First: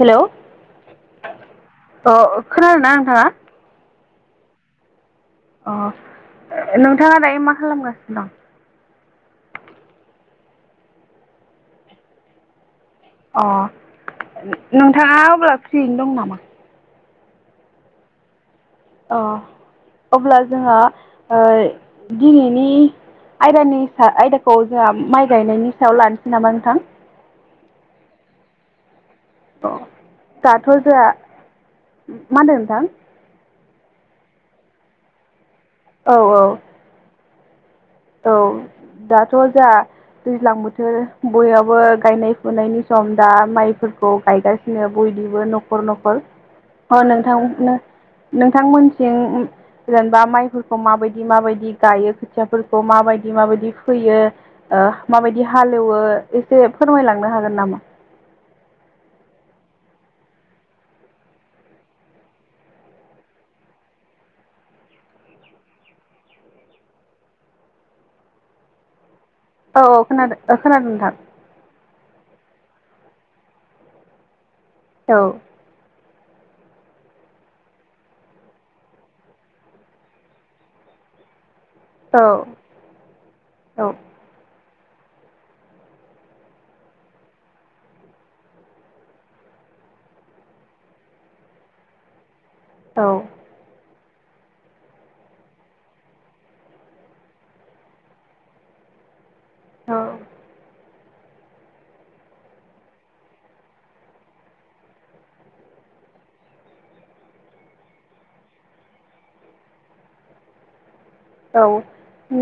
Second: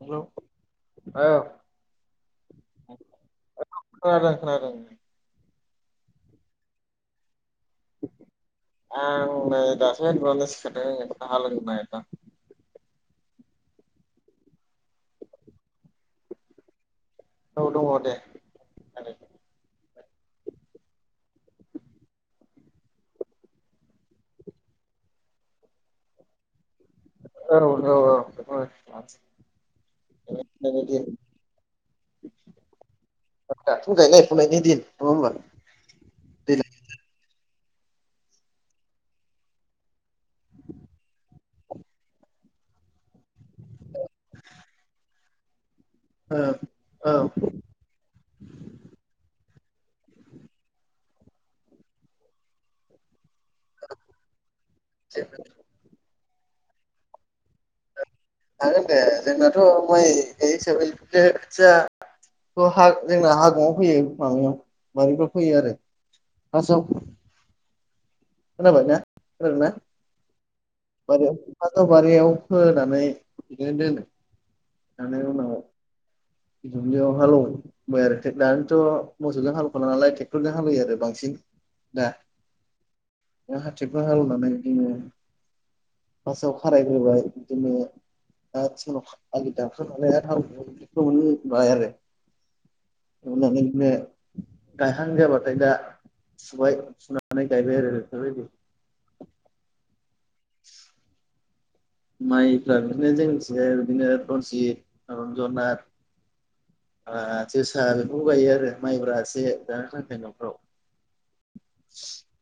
Hello औ अ खोनादोना नोंथाङा खोनादों खोनादों अह नोंथाङा दायो मा खालामगासिनो दं आं नै दासो एडभान्तेज सिखारदों आङो साहा लोंनो नागिरदो आं अ नोंथाङा अब्ला फ्रियैनो दं नामा औ दङ दे अह अब्ला जोंहा ओ दिनैनि आयदानि सा आयदाखौ जोंङा माइ गायनायनि सायाव लानोसै नामा नोंथां औ औ औ अ दाथ' जोहा दिन मा होन्दो नोंथां दाथ' गायनाय फुनायनि दिन नङा होमबा औ औ दैलां औ दाथ' जा दैज्लां बोथोर बययावबो गायनाय फुनायनि सम दा माइफोर खौ गायगासिनो बयनिबो नख खर नखर अ औ नोंथां नो नोंथांमोनसिं जेनेबा माइफोरखौ माबायदि माबायदि गायो खोथियाफोरखौ माबायदि माबायदि फोयो ओ माबायदि हालेवो एसे फोरमायलांनो हागोन नामा? हागोन दे जोंनाथ' माइ हिसाबैे खोथिया थ हा जोंना हागुङाआव फैयो माबायाव बारिफोराव फैयो आरो फासाव खोनाबाय ना खोनादों ना औ खोनादों ओ खोनादों नोंथां [unintelligible] बारियाव फोनानै बिदिनो दोनो औ दानि उनाव दुब्लिआव हालेवबाय आरो दानिथ' मोसौजों हालेवखाला नालाय ट्रेक्टरजों हालेवयो आरो बांसिन दा औ दा औ [unintelligible] हालेवनानै [inaudible] फासआव खारायग्रोबाय बिदिनो दा आलि दालाय [unintelligible] फोमोनबाय आरो फोमोननानै बिदिनो गायहां जाबाथाय दा सुबाय सुनानै गायबाय आरो बेफोरबायदि [inaudible] औ [inaudible] माइफ्रा बिदिनो जोंनिथिंजाय बिदिनो रन्जित रन्जना ओ जोसा बेफोरखौ गायो आरो माइब्रा एसे जानो थाखाय न'फ्राव औ उम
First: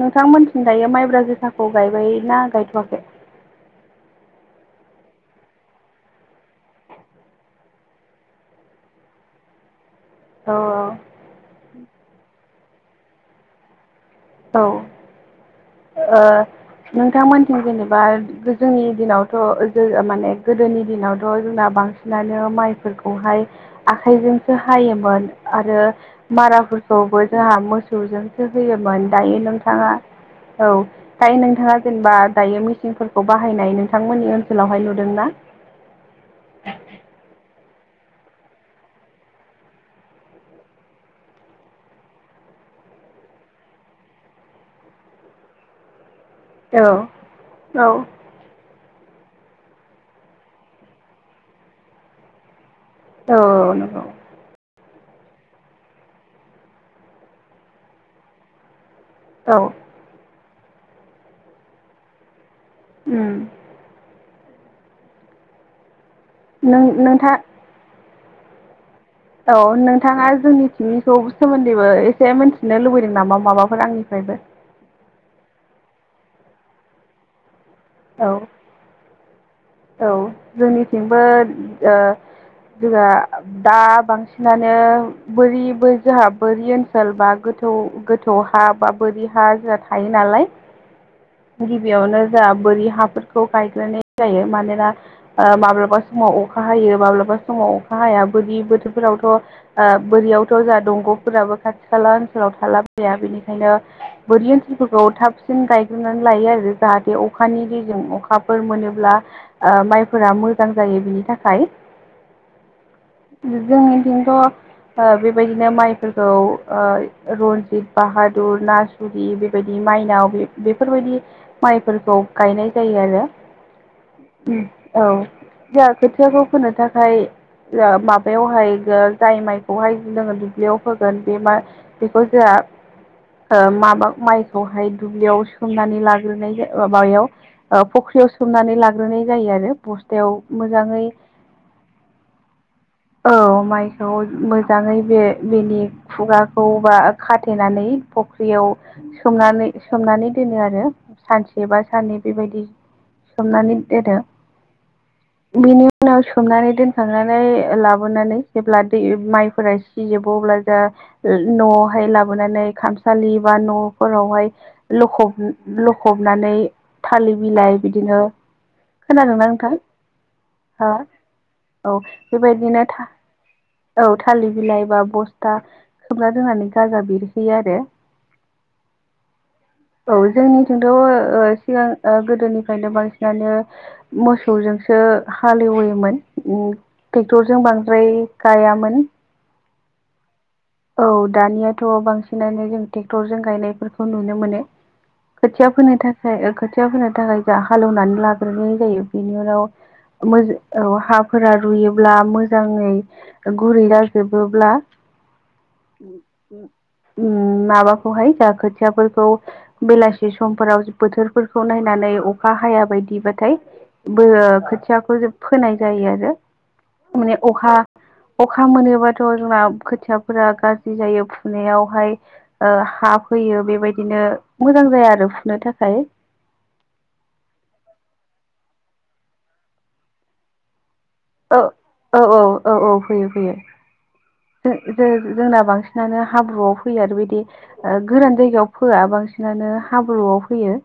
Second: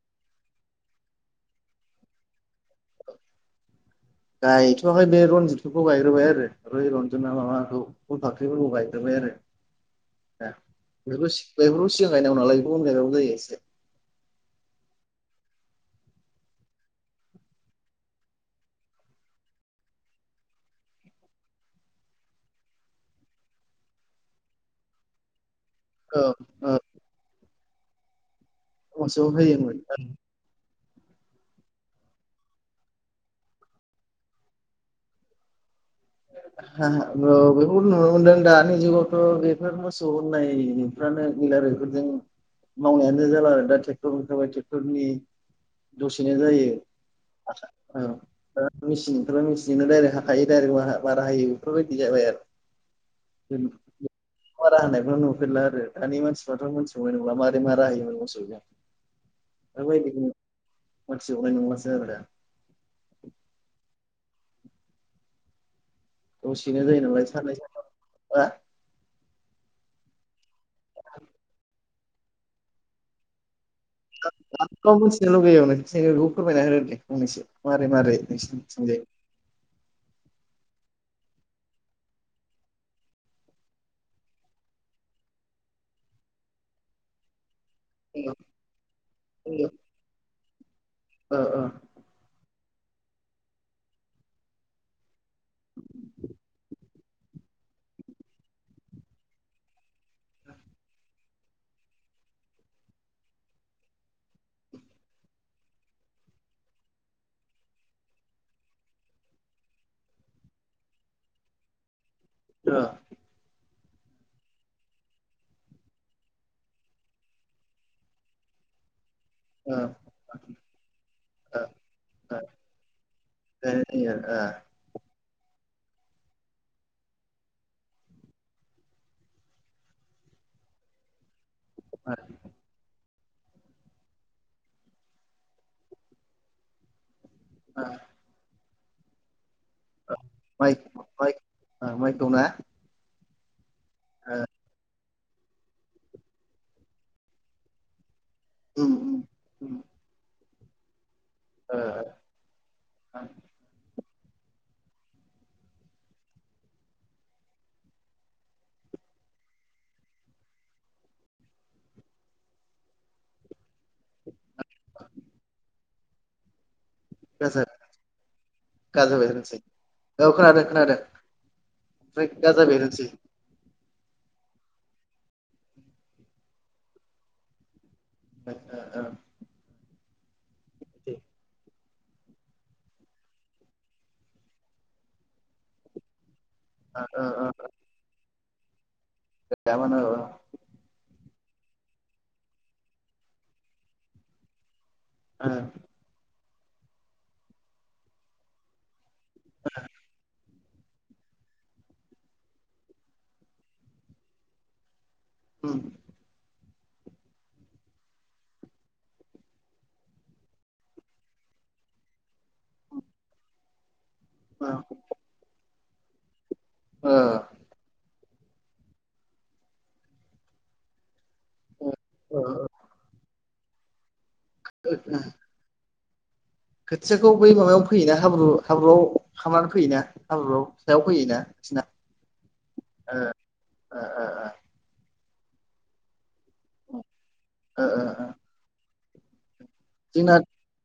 नों थांमोननिथिं दायो माइब्रा जोसााखौ गायबाय ना गायथ'वाखै? गायथ'आखै बे रनजितखौ गायग्रोबाय आरो मै रन्जिता माबाखौ फल फाख्रिफोरखौ गायग्रोबाय। आरो औ बेफोरखौ सि-बेफोरखौ सिगां गायनांगौ नालाय बेखौ उन गायबाबो जायो एसे औ ओ नोंथांमोनथिं जेनेबा जोंनि दिनावथ' जो माने गोदोनि दिनावथ' जोंना बांसिनानो माइफोरखौहाय आखाइजोंसो हायोमोन आरो औ औ माराफोरखौबो जोंहा मोसौजोंसो होयो मोसौ दायो होयोमोन नोंथाङा औ दायो नोंथाङा जेनेबा दायो मेसिनफोरखौ बाहायनाय नोंथांमोननि ओनसोलावहाय नुदोंना [inaudible] हो-हो ओ बे बेखौ नुनो मोनदों दानि जुगावथ' बेफोर मोसौ होननायफ्रानो गैला आरो बेफोरजों मावनायानो जाला आरो दा ट्रेक्टरखाय ट्रेक्टरनि दसेनो जायो औ औ ओ मेसिन ओंखारबाय मेसिनजोंनो डायरेक्ट हाखायो डाइरेक्ट बारा हायो बेफोरबायदि जाबाय आरो। औ नंगौ। बे नुफेरला आरो दानि मानसिफ्राथ' मोनथिनाय नंला मारै होयो मोसौजों। औ दाबायदि मोनथिनाय नंलासो आरो दा उम। दसेनो नों जायो नालाय नोंथां साननै सानथाम आ औ नोंथाङा जोंनि थिंनिखौ सोमोन्दैबो एसे मिन्थिनो लुबैदों नामा माबा फोर आंनिफ्रायबो? लुुबैयो नोंसिनिखौ फोरमायना होदो दे फंनैसो। मारै मारै नोंसिनिथिंजाय औ-औ जोंनिथिंबो ओ जोंहा दा बांसिनानो बोरि बो जोंहा बोरि ओनसोल बा गोथौ गोथौ ओ गोथौ हा बा बोरि हा ओ जोंहा थायो नालाय ओ ओ गिबियावनो जा बोरि हाफोरखौ गायग्रोनाय जायो मानोना ओ माब्लाबा समाव अखा हायो माब्लाबा समाव अखा हाया बोरि बोथोरफोरावथ' ओ बोरियावथ' जा दंग'फोराबो खाथि खाला ओनसोलाव था ला बाया बेनिखायनो बोरि ओनसोलफोरखौ थाबसिन गायग्रोनानै लायो आरो जाहाथे अखानि दैजों अखाफोर मोनोब्ला माइफोरा मोजां जायो बिनि थाखाय [inaudible] ओ जोंनिथिंथ' बेबायदिनो माइफोरखौ ओ रन्जित, बाहादुर, नासुर जुदि बेबायदि माइनाव बे बेफोरबायदि माइफोरखौ गायनाय जायो आरो। जायो ओ औ जा खोथियाखौ फोनो थाखाय माबायावहाय जाय माइखौहाय जोङो दुब्लियाव फोगोन बे माइ ओ बेखौ जोंहा ओ माबा माइखौहाय दुब्लियाव सोमनानै लाग्रोनाय माबायाव फख्रियाव सोमनानै लाग्रोनाय जायो आरो। बस्थायाव माइ मोजाङै माइ ओ माइखौ ना औ माइखौ ओ मोजाङै बे बेनि खुगाखौ बा खाथेनानै फख्रियाव उम उम सोमनानै उम सोमनानै दोनो आरो सानसे ओ बा साननै बेबायदि ओ सोमनानै दोनो। बिनि उनाव सोमनानै दोनखांनानै लाबोनानै जेब्ला दै माइफोरा सिजोबो अब्ला न'आवहाय लाबोनानै खामसालि बा न' फोरावहाय लखब लखबनानै थालिर गाजा बिलाइ बिदिनो, गाजा खोनादोंना बेरनोसै नोंथां औ खोनादों हो? खोनादों औ ओमफ्राय गाजा बेबायदिनो बेरनोसै औ थालिर बिलाइ बा बस्था खोमना दोननानै गाजा बेरहोयो आरो। [inaudible] औ जोंनिथिंथ' सिगां गोदोनिफ्रायनो बांसिनानो मोसौ जोंसो हाल एवोमोन ओ ओ ओ ट्रेक्टरजों बांद्राय गायामोन। [unintelligible] औ दानियाथ' बांसिनानो जों ट्रेक्टरजों गायनायफोरखौ नुनो मोनो। खोथिया फोनो थाखाय खोथिया फोनो थाखाय जों हाल एवनानै लाग्रोनाय जायो। बेनि उनाव [unintelligible] औ हाफोरा रुयोब्ला मोजाङै गुरै जाजोबोब्ला [inaudible] उम माबाखौहाय जा खोथियाफोरखौ बेलासि समफोराव बोथोरफोरखौ नाय नानै अखा हाया बायदिबाथाय बे खोथियाखौ फोनाय जायो आरो। ओ माने अखा अखा मोनोबाथ' जोंना खोथियाफोरा गाज्रि जायो फुनायावहाय ओ हा फैयो बेबायदिनो मोजां जाया आरो फुनो थाखाय। खोथियाखौ बै माबायाव फैयोना हाब्रु हाब्रुआव खालामनानै फैयोना हाब्रुआव सायाव फैयोना औ बिसिना औ औ औ औ ओ फैयो फैयो ओ [unintelligible] जोंना बांसिनानो हाब्रुआव ओ फैयो आरो। बिदि ओ ओ ओ गोरान जायगायाव फोआ बांसिनानो। जोंना हाब्रुआव फैयो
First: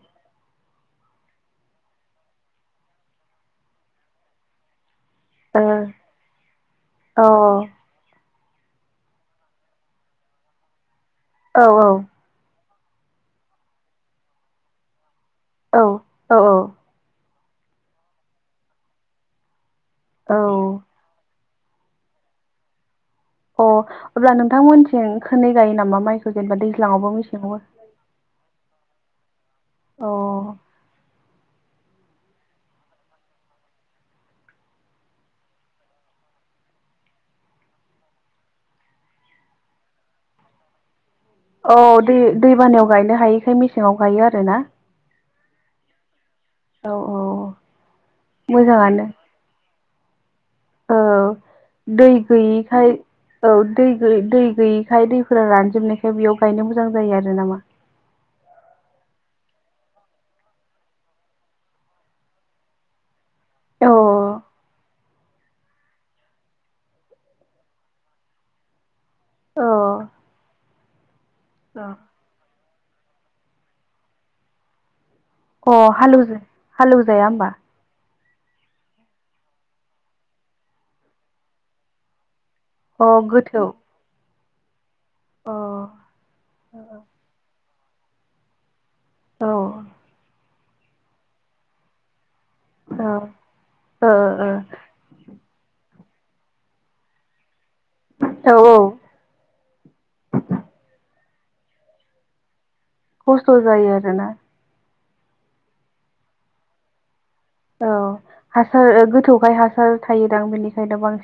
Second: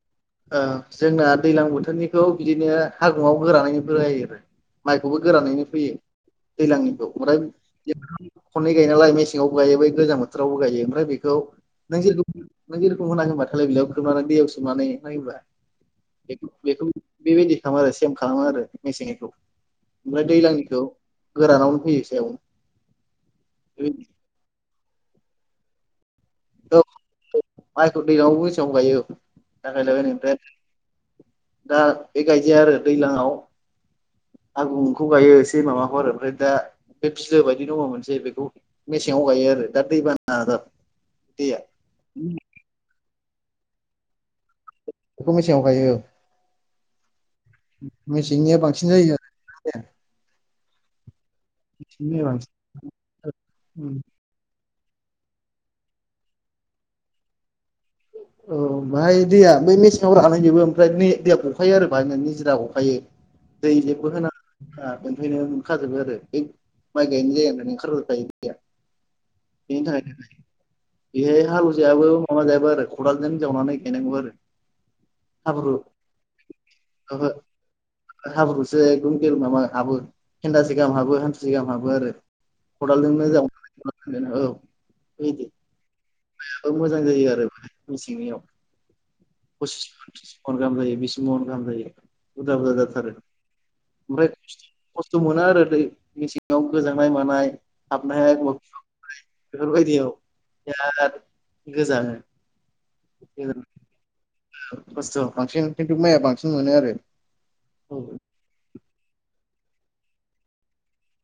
ओ जोंना दैज्लां बोथोरनि औ बिदिनो [unintelligible] गोरानै फोना होयोबो माइखौबो ओ गोरानैनो फैयो दैज्लांनिखौ ओमफ्राय औ खनै गायोनालाय मेसेङावबो गायो बै गोजां बोथोरावबो गायो। ओमफ्राय बेखौ औ नों औ [unintelligible] नों [inaudible] दैयाव सोमनानै माइ होबा औ बेखौ औ बेखौ बेबायदि खालामो आरो सेम खालामो आरो मेसेंनिखौ। ओमफ्राय औ दैज्लांनिखौ गोरानावनो फैयोसै अ अब्ला नोंथांमोनथिं खोनै गायो नामा माइ जेनेबा औ दैज्लाङावबो मेसेंगावबो? माइखौ दैलांआवबो मेसेङाव गायो [inaudible] दा बेबायदि आरो दैज्लाङाव [inaudible] आगुंखौ गायो एसे माबाफोर ओमफ्राय दा बे बिलो बायदि दङ मोनसेै बेखौ मेसेंआव गायो आरो दा दै बाना औ दै दैबानायायाव गायनो हायिखाय मेसेंआव गायो आरोना बेखौ मेसेंयाव गायो औ औ मेसेंनिया बांसिन मोजाङानो जायो आरो ना जाया औ दै गैयिखाय औ दै बांसिन दै गैयि बेहाय दैफोरा रानजोबनायखाय बेयाव गायनो मोजां जायो आरो नामा औ बाहाय दैया बे मेसेङाव रानाहै जोबो ओमफ्राय दैया गरखायो आरो बाहायनानै निजिरा गखायो। दै अ लेबो होना [unintelligible] मोनफैनो मोनखाजोबो आरो बे माइ गायनाय जागानिफ्रनो ओंखारबोखायो दैया। अ बेनि थाखाय बेहाय हालौजायाबो माबा जायाबो आरो खदालजों जावनानै गायनांगौबो आरो हाब्रु अ हालै- हालेवजाया ओहो होमबा हाब्रुसो एखदम गेल माबा हाबो फेन्दासे गाहाम हाबो हान्थिुसे गाहाम हाबो आरो अ खदालजोंनो गोथौ जावनानै औ बिदि अ मोजां जायो आरो मेसेंनियाव औ ओ पसिस मन थ्रिस मन गाहाम जायो बिस मन गाहाम जायो बुरजा बुरजा ओ जाथारो ओमफ्राय ओ खस्थ'मोना आरो दै मेसेङाव गोजांनाय मानाय हाबनो हाया औ एखनबा औ बेफोरबायदियाव बिराद गोजाङो खस्थ' गोजां जायो आरोना। खस्थ' बांसिन खिन्थु माइआ बांसिन मोनो आरो। औ हासार गोथौखाय हासार थायोदां बेनिखाय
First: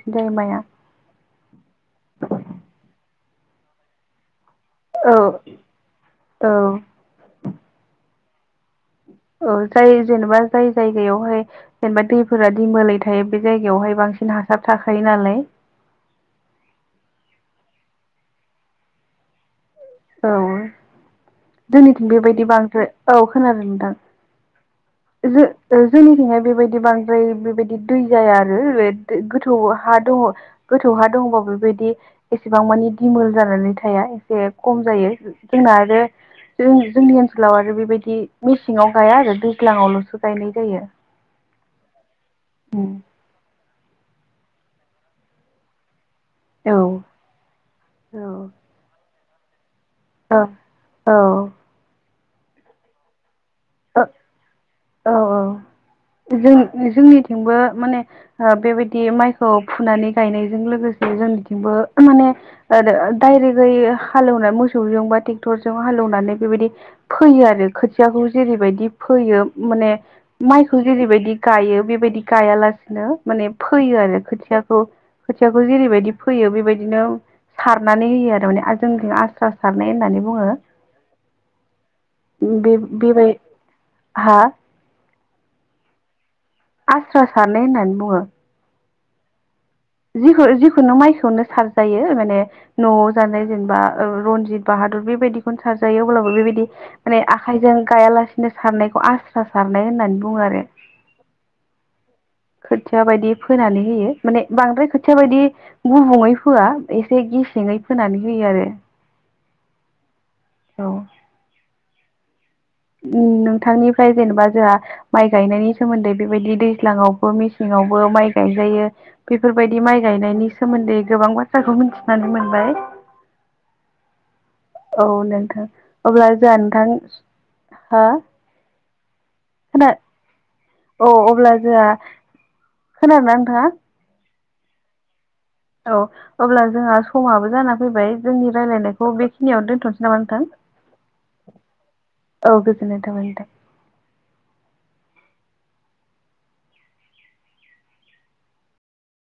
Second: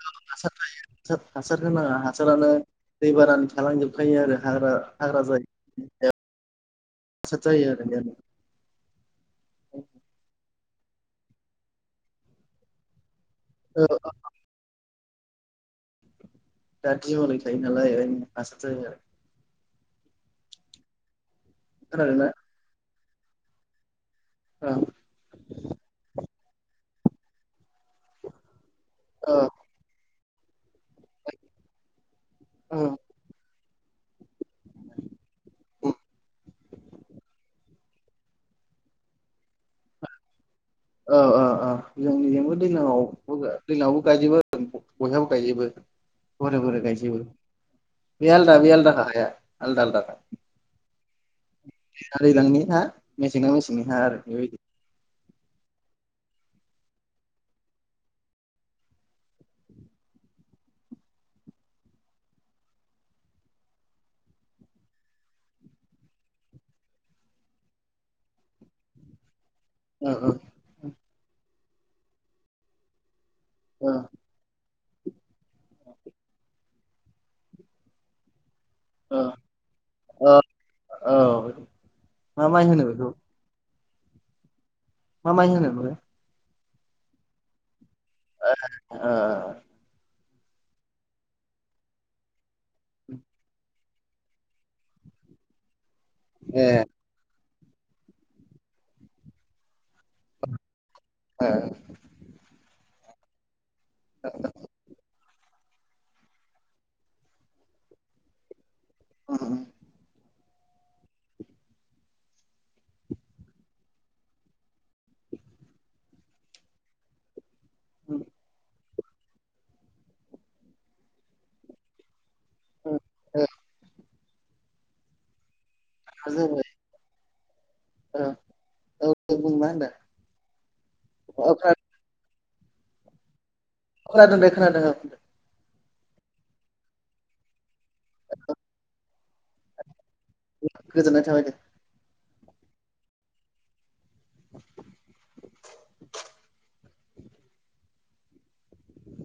औ हासार थायो हासार हासार होनाङा हासारानो दै बारानि थालांजोबखायो आरो। हाग्रा औ हाग्रा जायो औ [unintelligible] जायो आरो [unintelligible] औ जाय जेनेबा जाय जायगायावहाय जेनेबा दैफोरा दिमोलाय बे औ जायगायावहाय बांसिन हासार थाखायो नालाय दा दिमोलै थायो नालाय ए हायनो हासार जायो आरो। औ जोंथिं खोनादोंना बेबायदि बांद्राय औ खोनादों नोंथां। औ जो जोंनिथिंहाय बेबायदि बांद्राय बेबायदि दै जाया आरो रेद औ गोथौ हा दङ गोथौ हा दङबा बेबायदि एसेबां औ मानि दिमोल जानानै फिथाइया एसे खम जायो जोंना आरो जों जोंनि ओनसोलाव आरो बेबायदि मेसेङाव गाया आरो दैज्लांआवल'सो गायनाय जायो। औ औ औ जोंनिजोंबो उम दैलांआव दैलावबो गाइजोबो बयहाबो गायजोबो गरे औ गरे गायजोबो औ बे आलदा बे आलदाखा हाया आलदा आलदाख औ दैज्लां ना दैज्लां निहा मेसेंआ मेसेंनि हा औ आरो बेबायदि औ औ जों जोंनिथिंबो माने बेबायदि माइखौ फुनानै गायनायजों लोगोसे जोंनिथिबो माने डायरेक -डायरेकयै हालेवनाय मोसौजों बा ट्रेक्टरजों हालेवनानै बेबायदि फैयो आरो खोथियाखौ जेरैबायदि फोयो माने औ औ माइखौ जेरैबायदि गायो बेबायदि गायालासिनो माने औ फैयो आरो खोथियाखौ खोथियाखौ जेरैबायदि फोयो बेबायदि बिदिनो सारनानै होयो आरो माने जोंनिथिं औ आस्रा सारनाय होननानै ओ बुङो औ मा माइ बे होनो बेखौ बेबाय हा मा माइ होनोमोनलाय आस्रा सारनाय होननानै बुङो। ओओ जिखुनो जिखुनो माइखौनो सारजायो माने न'आव जानाय जेनेबा रनजित बाहादुर बेबायदिखौनो सारजायो अब्लाबो ए बेबायदि माने आखाइजों गायालासिनो सारनायखौ आस्रा सारनाय होननानै बुङो आरो ए। खोथिया बायदि फोनानै होयो माने बांद्राय खोथिया बायदि गुबुङै फोआ एसे गेसेङै फोनानै होयो आरो उम। औ। उम नोंथांनिफ्राय जेनेबा जोंहा माइ गायनायनि सोमोन्दै बेबायदि दैज्लाङावबो मेसे सेङावबो माइ गायजायो बेफोरबायदि माइ गायनायनि सोमोन्दै गोबां बाथ्राखौ मिन्थिनानै मोन [unintelligible] औ नोंथां। अब्ला जोहा जोङो नोंथां हा बुं बुं मा खोना होनदों औ अब्ला जोंहा खोनादों ना नोंथाङा खोनादे खोनादों ओ औ अब्ला जोंहा समाबो जाना फैबाय जोंनि रायलायनायखौ बेखिनियावनो दोनथ'सै। गोजोननाय थाबाय दे। औ गोजोन थाबाय नोंथां।